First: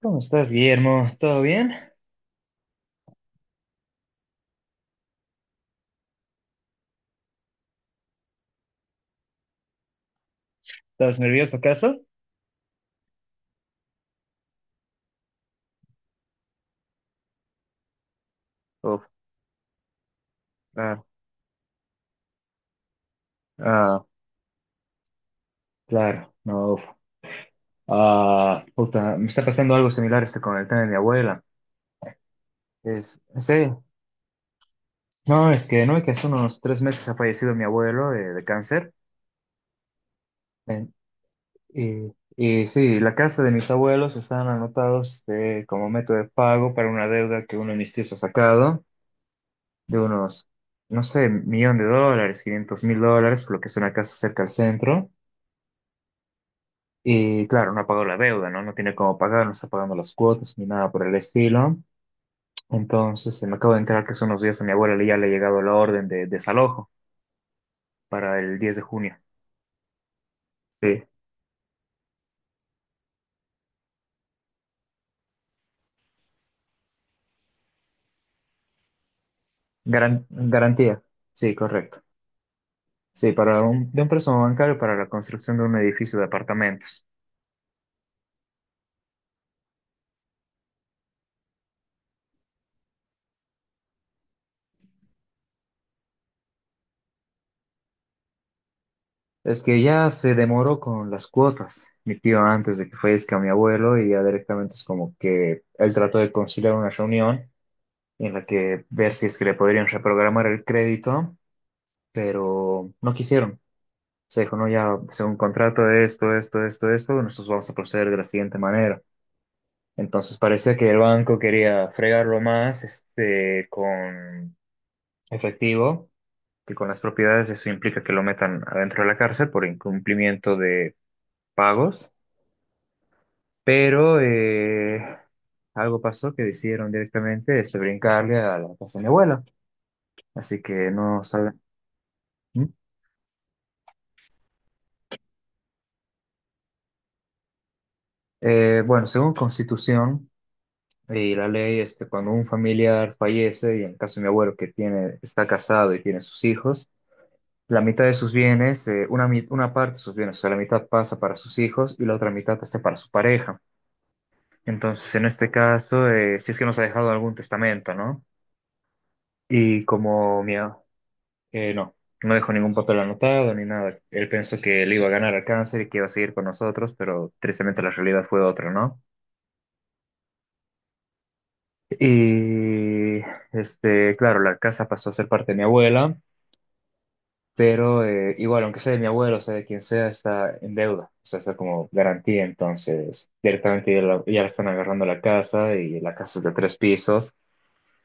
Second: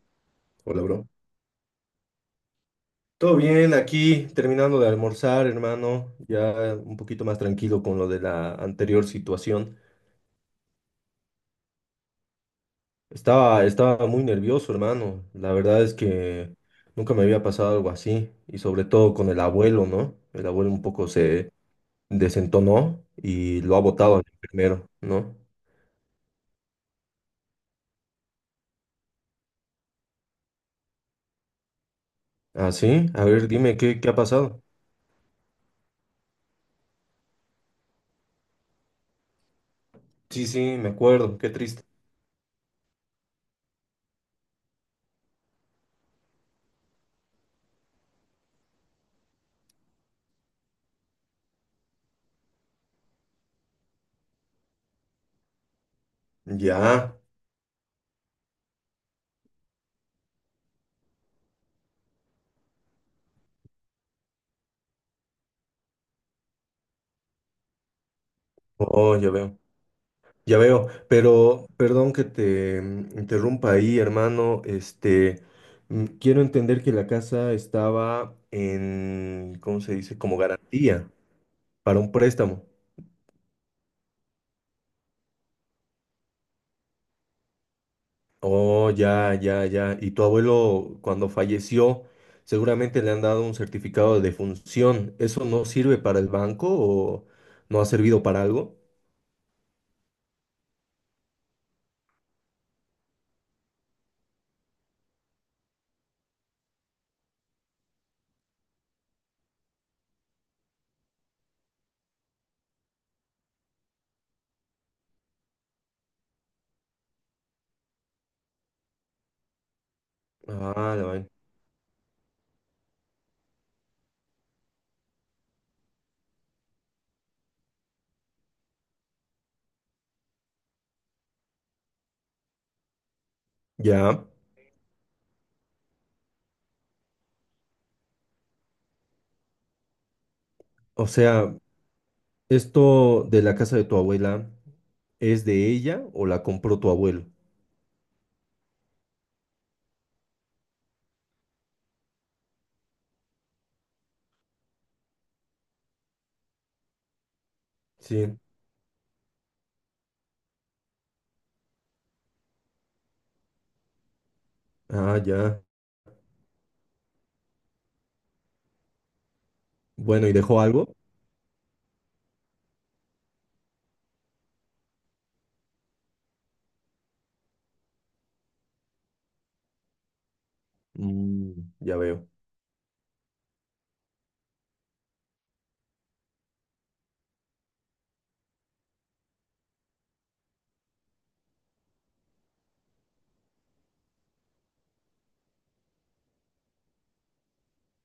¿Cómo estás, Hola, Guillermo? bro. ¿Todo bien? Todo bien, aquí terminando de almorzar, hermano, ya un poquito más tranquilo con lo de la anterior situación. ¿Estás nervioso acaso? Estaba muy nervioso, hermano. La verdad es que nunca me había pasado algo así, y sobre Uf, todo con el abuelo, ¿no? El abuelo un ah, poco se desentonó y lo ha ah, botado al enfermero, ¿no? claro, no, uf. Ah, puta, me está pasando algo similar este con el tema de mi abuela. Ah, sí, a ver, Sí, dime, ¿qué ha pasado? no, es que no, es que hace unos 3 meses ha fallecido mi abuelo de cáncer. Sí, sí, me En- acuerdo, qué triste. y sí, la casa de mis abuelos están anotados como método de pago para una deuda que uno de mis tíos ha sacado de unos, no sé, 1 millón de dólares, 500.000 dólares, por lo que es una casa cerca al centro. Ya, Y claro, no ha pagado la deuda, ¿no? No tiene cómo pagar, no está pagando las cuotas ni nada por el estilo. Entonces, me acabo de enterar que hace unos días a mi abuela ya le ha llegado la orden de desalojo para el diez de oh, junio. ya veo. Ya veo, Sí, pero perdón que te interrumpa ahí, hermano. Este, quiero entender que la casa estaba en, ¿cómo se dice? Como garantía. garantía Sí, para correcto. un préstamo. Sí, de un préstamo bancario para la construcción de un edificio de apartamentos. Oh, ya, ya, ya. Y tu abuelo, cuando falleció, seguramente le han dado un certificado de defunción. ¿Eso no sirve para el banco o no ha servido para algo? Es que ya se demoró con las cuotas, mi tío, antes de que fallezca mi abuelo, y ya directamente es como que él trató de conciliar una reunión en la que ver si es que le podrían reprogramar el crédito pero no quisieron. Se dijo, no, ya, según contrato esto, esto, esto, esto, nosotros vamos a proceder de la siguiente manera. Entonces Ah, parecía que el la vaina. banco quería fregarlo más, este, con efectivo que con las propiedades. Eso implica que lo metan adentro de la cárcel por incumplimiento de pagos. Pero Ya. Algo pasó que decidieron directamente este, brincarle a la casa de mi abuela. Así que O no sea, saben. ¿Mm? ¿esto de la casa de tu abuela es de ella o la compró tu abuelo? Bueno, según Constitución, y la ley, este, cuando un familiar fallece, y en el caso de mi abuelo que tiene, está casado y tiene sus hijos, la mitad de sus Sí. bienes, una parte de sus bienes, o sea, la mitad pasa para sus hijos y la otra mitad pasa para su pareja. Entonces, Ah, en este ya. caso, si es que nos ha dejado algún testamento, ¿no? Y Bueno, ¿y como mi, dejó a- algo? No, no dejó ningún papel anotado ni nada. Él pensó que le iba a ganar al cáncer y que iba a seguir con nosotros, pero tristemente la realidad fue otra, ¿no? Mm, ya veo. Y, este, claro, la casa pasó a ser parte de mi abuela. Pero igual, aunque sea de mi abuelo, o sea, de quien sea, está en deuda, o sea, está como garantía, entonces directamente ya, ya le están agarrando la casa y la casa es de 3 pisos,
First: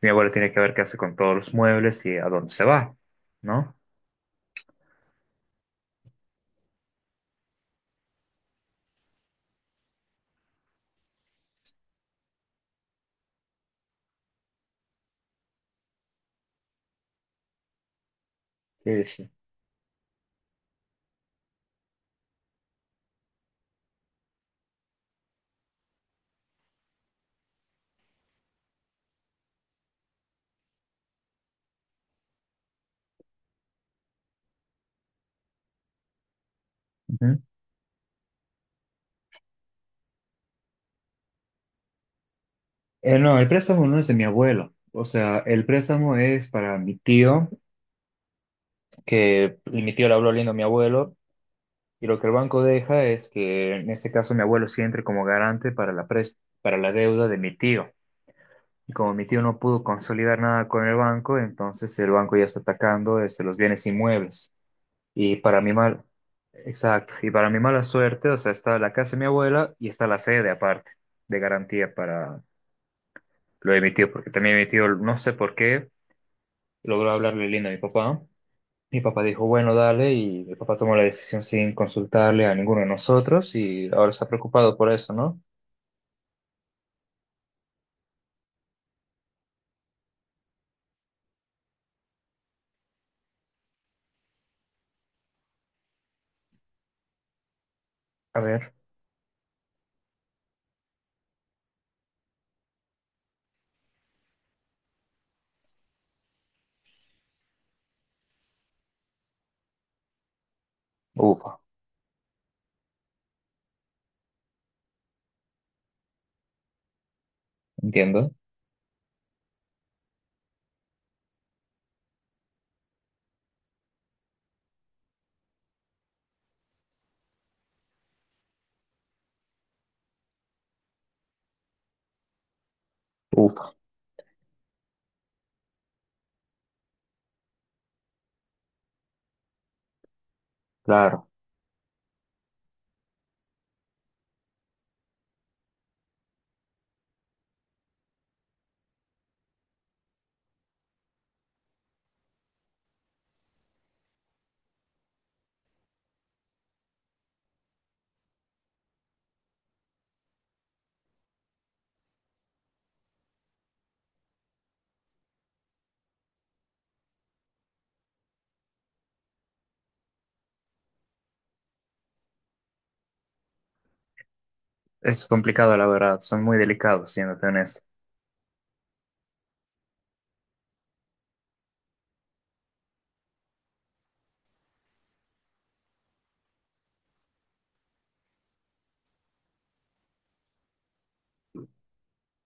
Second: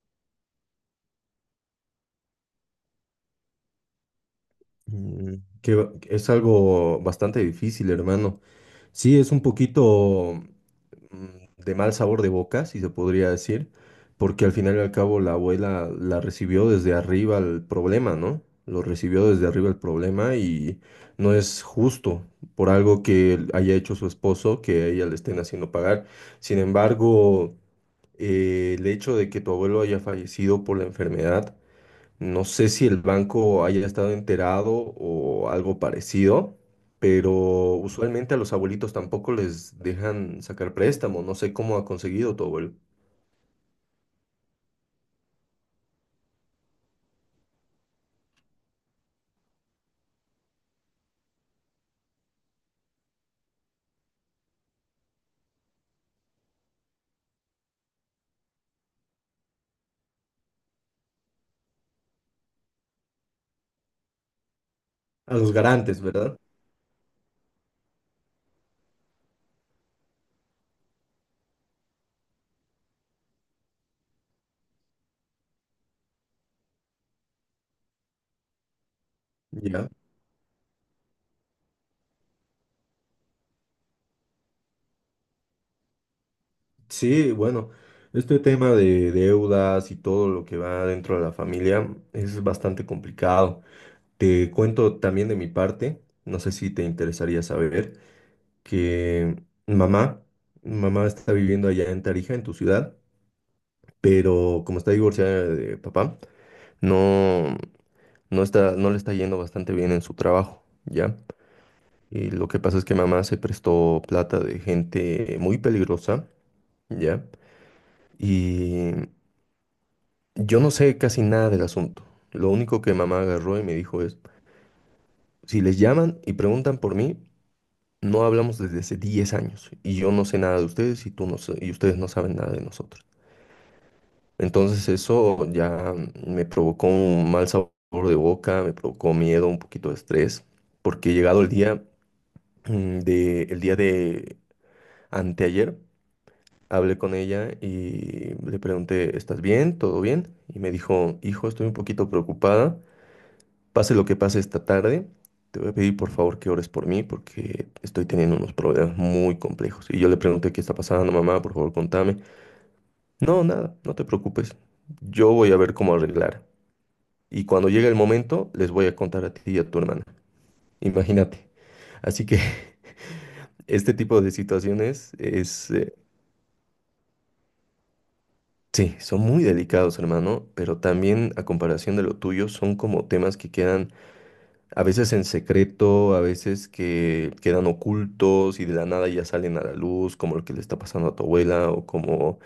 mi abuelo tiene que ver qué hace con todos los muebles y a dónde se va, ¿no? Mm, es algo bastante difícil, hermano. Sí, es un poquito de mal sabor de boca, si se podría decir, porque al final y al cabo la abuela la recibió desde arriba el problema, ¿no? Lo Sí, recibió sí. desde arriba el problema y no es justo por algo que él haya hecho su esposo que a ella le estén haciendo pagar. Sin embargo, el hecho de que tu abuelo haya fallecido por la enfermedad no sé si el banco haya estado enterado o algo parecido, pero Ujú. usualmente a los abuelitos tampoco les dejan sacar préstamo. No sé cómo ha conseguido tu abuelo. No, el préstamo no es de mi abuelo, o sea, el préstamo es para mi tío, que y mi tío le habló lindo a mi abuelo, y lo que el banco deja es que en este caso mi abuelo sí entre como garante para la deuda de mi tío. Y como mi tío no pudo consolidar nada con el banco, entonces el banco ya está atacando este, los bienes inmuebles. A Y los para mi garantes, mal, ¿verdad? exacto, y para mi mala suerte, o sea, está la casa de mi abuela y está la sede aparte de garantía para lo de mi tío, porque también mi tío, no sé por qué, logró hablarle lindo a mi papá. Mi papá dijo, bueno, Ya. dale, y mi papá tomó la decisión sin consultarle a ninguno de nosotros y ahora está preocupado por eso, ¿no? Sí, bueno, este tema de deudas y todo lo que va dentro de la familia es bastante complicado. Te cuento también de mi parte, no sé si te interesaría saber, A ver, que mamá está viviendo allá en Tarija, en tu ciudad. Pero como está divorciada de papá, no, no está, no le está yendo bastante bien en su trabajo, ¿ya? ufa, Y lo que pasa es que mamá se prestó plata de gente muy peligrosa, ¿ya? entiendo, Y yo no sé casi nada del asunto. Lo único que mamá agarró y me dijo es, si les llaman y preguntan por mí, no hablamos desde hace 10 años y yo no sé nada de ustedes y tú no sa- y ustedes no saben nada de nosotros. ufa, Entonces eso ya me provocó un mal sabor de boca, me provocó miedo, un poquito de estrés, porque claro. llegado el día el día de anteayer, hablé con ella y le pregunté, ¿estás bien? ¿Todo bien? Y me dijo, hijo, estoy un poquito preocupada, pase lo que pase esta tarde, te voy a pedir por favor que ores por mí porque estoy teniendo unos problemas muy complejos. Y yo le pregunté, ¿qué está pasando, mamá? Por favor, contame. No, nada, no te preocupes. Yo voy a ver cómo arreglar. Y cuando llegue el momento, les voy a contar a ti y a tu hermana. Imagínate. Así que este tipo de situaciones Es es, complicado, la verdad. Son muy delicados, siéndote honesto. sí, son muy delicados, hermano, pero también a comparación de lo tuyo, son como temas que quedan a veces en secreto, a veces que quedan ocultos y de la nada ya salen a la luz, como lo que le está pasando a tu abuela o como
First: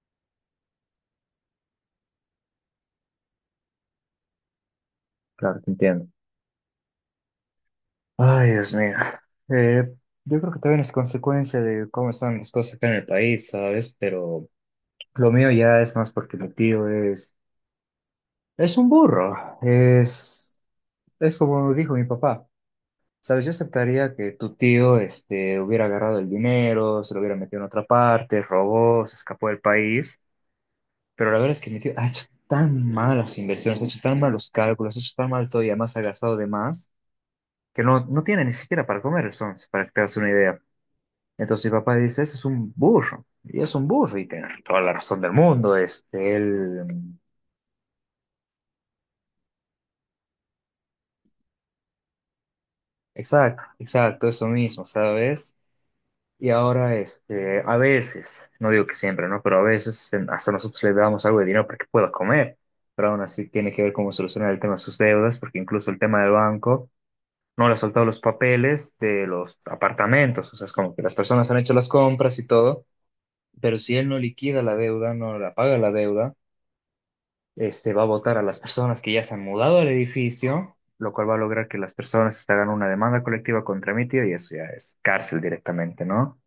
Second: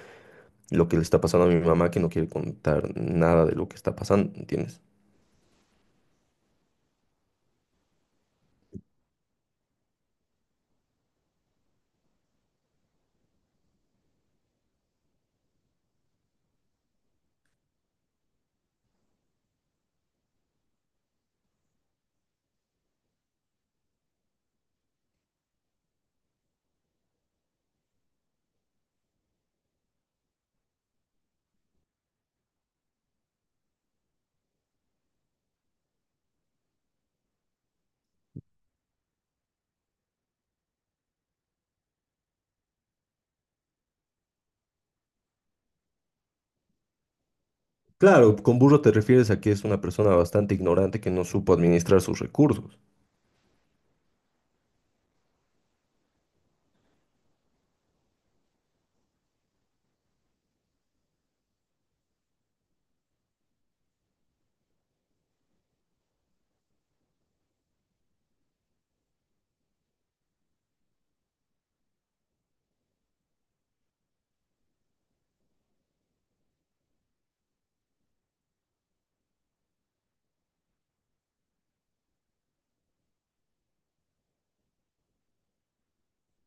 lo que le está pasando a mi mamá que no quiere contar nada de lo que está pasando, ¿entiendes? Claro, te entiendo. Ay, Dios mío. Eh, yo creo que también es consecuencia de cómo están las cosas acá en el país, ¿sabes? Pero lo mío ya es más porque Es un burro. Es como dijo mi papá. ¿Sabes? Yo aceptaría que tu tío, este, hubiera agarrado el dinero, se lo hubiera metido en otra parte, robó, se escapó del país. Pero la verdad es que mi tío ha hecho tan malas inversiones, ha hecho tan malos cálculos, ha hecho tan mal todo y además ha gastado de más que no, no tiene ni siquiera para comer el Sons, para que te hagas una idea. Entonces mi papá dice, ese es un burro, y es un burro, y tiene toda la razón del mundo, este, él, Claro, con burro te refieres a que es una persona bastante ignorante que no supo administrar sus recursos. exacto, exacto, eso mismo, ¿sabes? Y ahora, este, a veces, no digo que siempre, ¿no? Pero a veces hasta nosotros le damos algo de dinero para que pueda comer, pero aún así tiene que ver cómo solucionar el tema de sus deudas, porque incluso el tema del banco no le ha soltado los papeles de los apartamentos, o sea, es como que las personas han hecho las compras y todo, pero si él no liquida la deuda, no la paga la deuda, este va a votar a las personas que ya se han mudado al edificio, lo cual va a lograr que las personas se hagan una demanda colectiva contra mi tío y eso ya es cárcel directamente, ¿no?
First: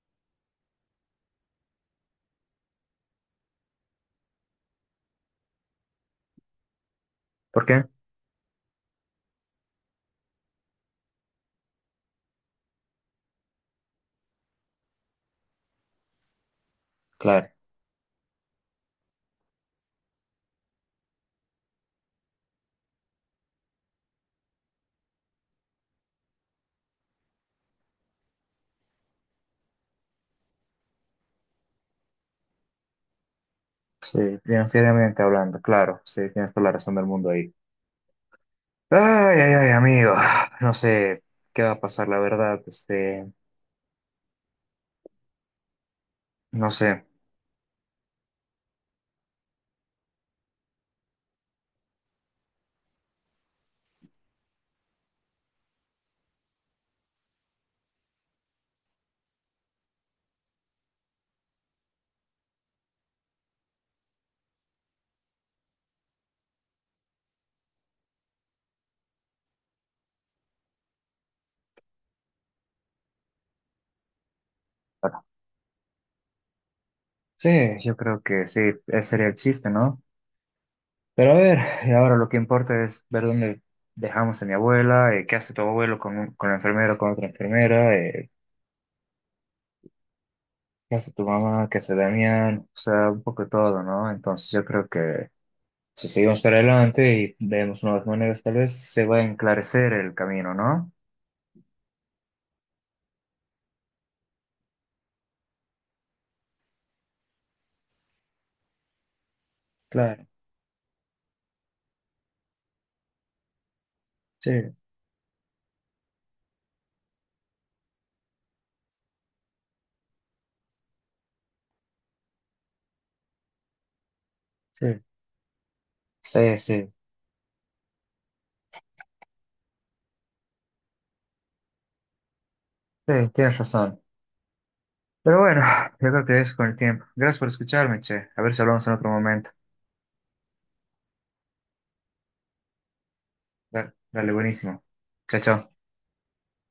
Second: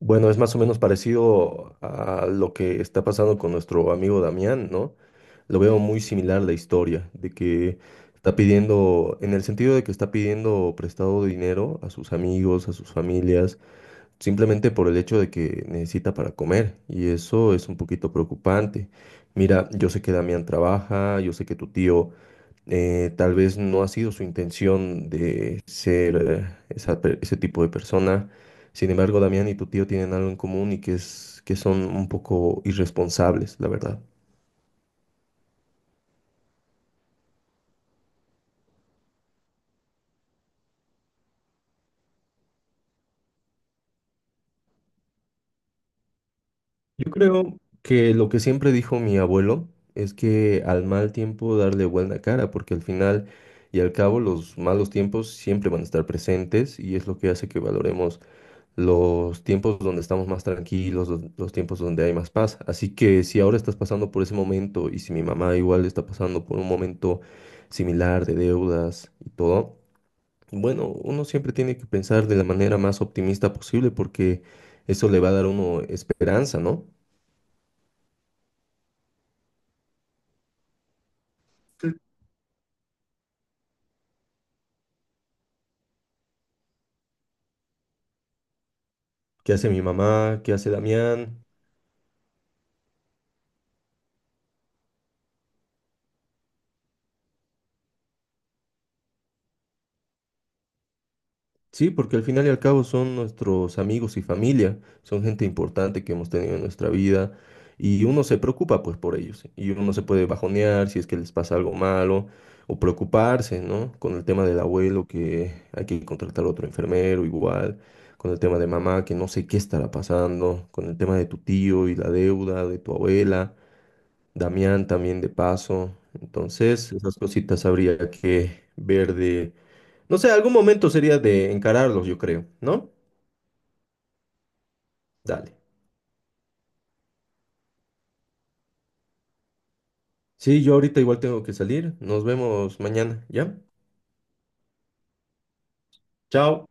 Bueno, es más o menos parecido a lo que está pasando con nuestro amigo Damián, ¿no? Lo veo muy similar la historia, de ¿Por que qué? está pidiendo, en el sentido de que está pidiendo prestado dinero a sus amigos, a sus familias, simplemente por el hecho de que necesita para comer. Y Claro, eso es un poquito preocupante. Mira, yo sé que Damián trabaja, yo sé que tu tío tal vez no ha sido su intención de ser ese tipo de persona. Sin embargo, Damián y tu tío tienen algo en común y que es que son un poco irresponsables, la verdad. sí, financieramente hablando, claro, sí, tienes toda la razón del mundo ahí. Ay, ay, ay, amigo, no sé qué va a pasar, la verdad, este, no sé. Yo creo que lo que siempre dijo mi abuelo es que al mal tiempo darle buena cara, porque al final y al cabo los malos tiempos siempre van a estar presentes y es lo que hace que valoremos los tiempos donde estamos más tranquilos, los tiempos donde hay más paz. Así que si ahora estás pasando por ese momento y si mi mamá igual está pasando por un momento similar de deudas y todo, bueno, uno siempre tiene que pensar de la manera más optimista posible porque eso le Bueno, va a dar a uno esperanza, ¿no? sí, yo creo que sí, ese sería el chiste, ¿no? Pero a ver, y ahora lo que importa es ver dónde dejamos a mi abuela, qué hace tu abuelo con la enfermera, con otra enfermera, ¿Qué hace mi mamá? ¿Qué hace qué hace tu Damián? mamá, qué hace Damián, o sea, un poco de todo, ¿no? Entonces yo creo que si seguimos para adelante y vemos nuevas maneras, tal vez se va a enclarecer el camino, ¿no? Sí, porque al final y al cabo son nuestros amigos y familia, son gente importante que hemos tenido en nuestra vida y uno se preocupa pues por ellos y uno se Claro, puede bajonear si es que les pasa algo malo o preocuparse, ¿no? Con el tema sí, del abuelo que hay que contratar otro enfermero igual, con el tema de mamá que no sé qué estará pasando, con el tema de tu tío y la deuda de tu abuela, Damián sí. también de paso. Sí, sí, Entonces, esas cositas habría que ver de no sé, algún momento sería de encararlos, yo creo, ¿no? sí, tienes razón. Pero Dale. bueno, yo creo que es con el tiempo. Gracias por escucharme, che. A ver si hablamos en otro momento. Sí, yo ahorita igual tengo que salir. Nos vemos mañana, ¿ya? Dale, dale, buenísimo. Chao, chao. Chao.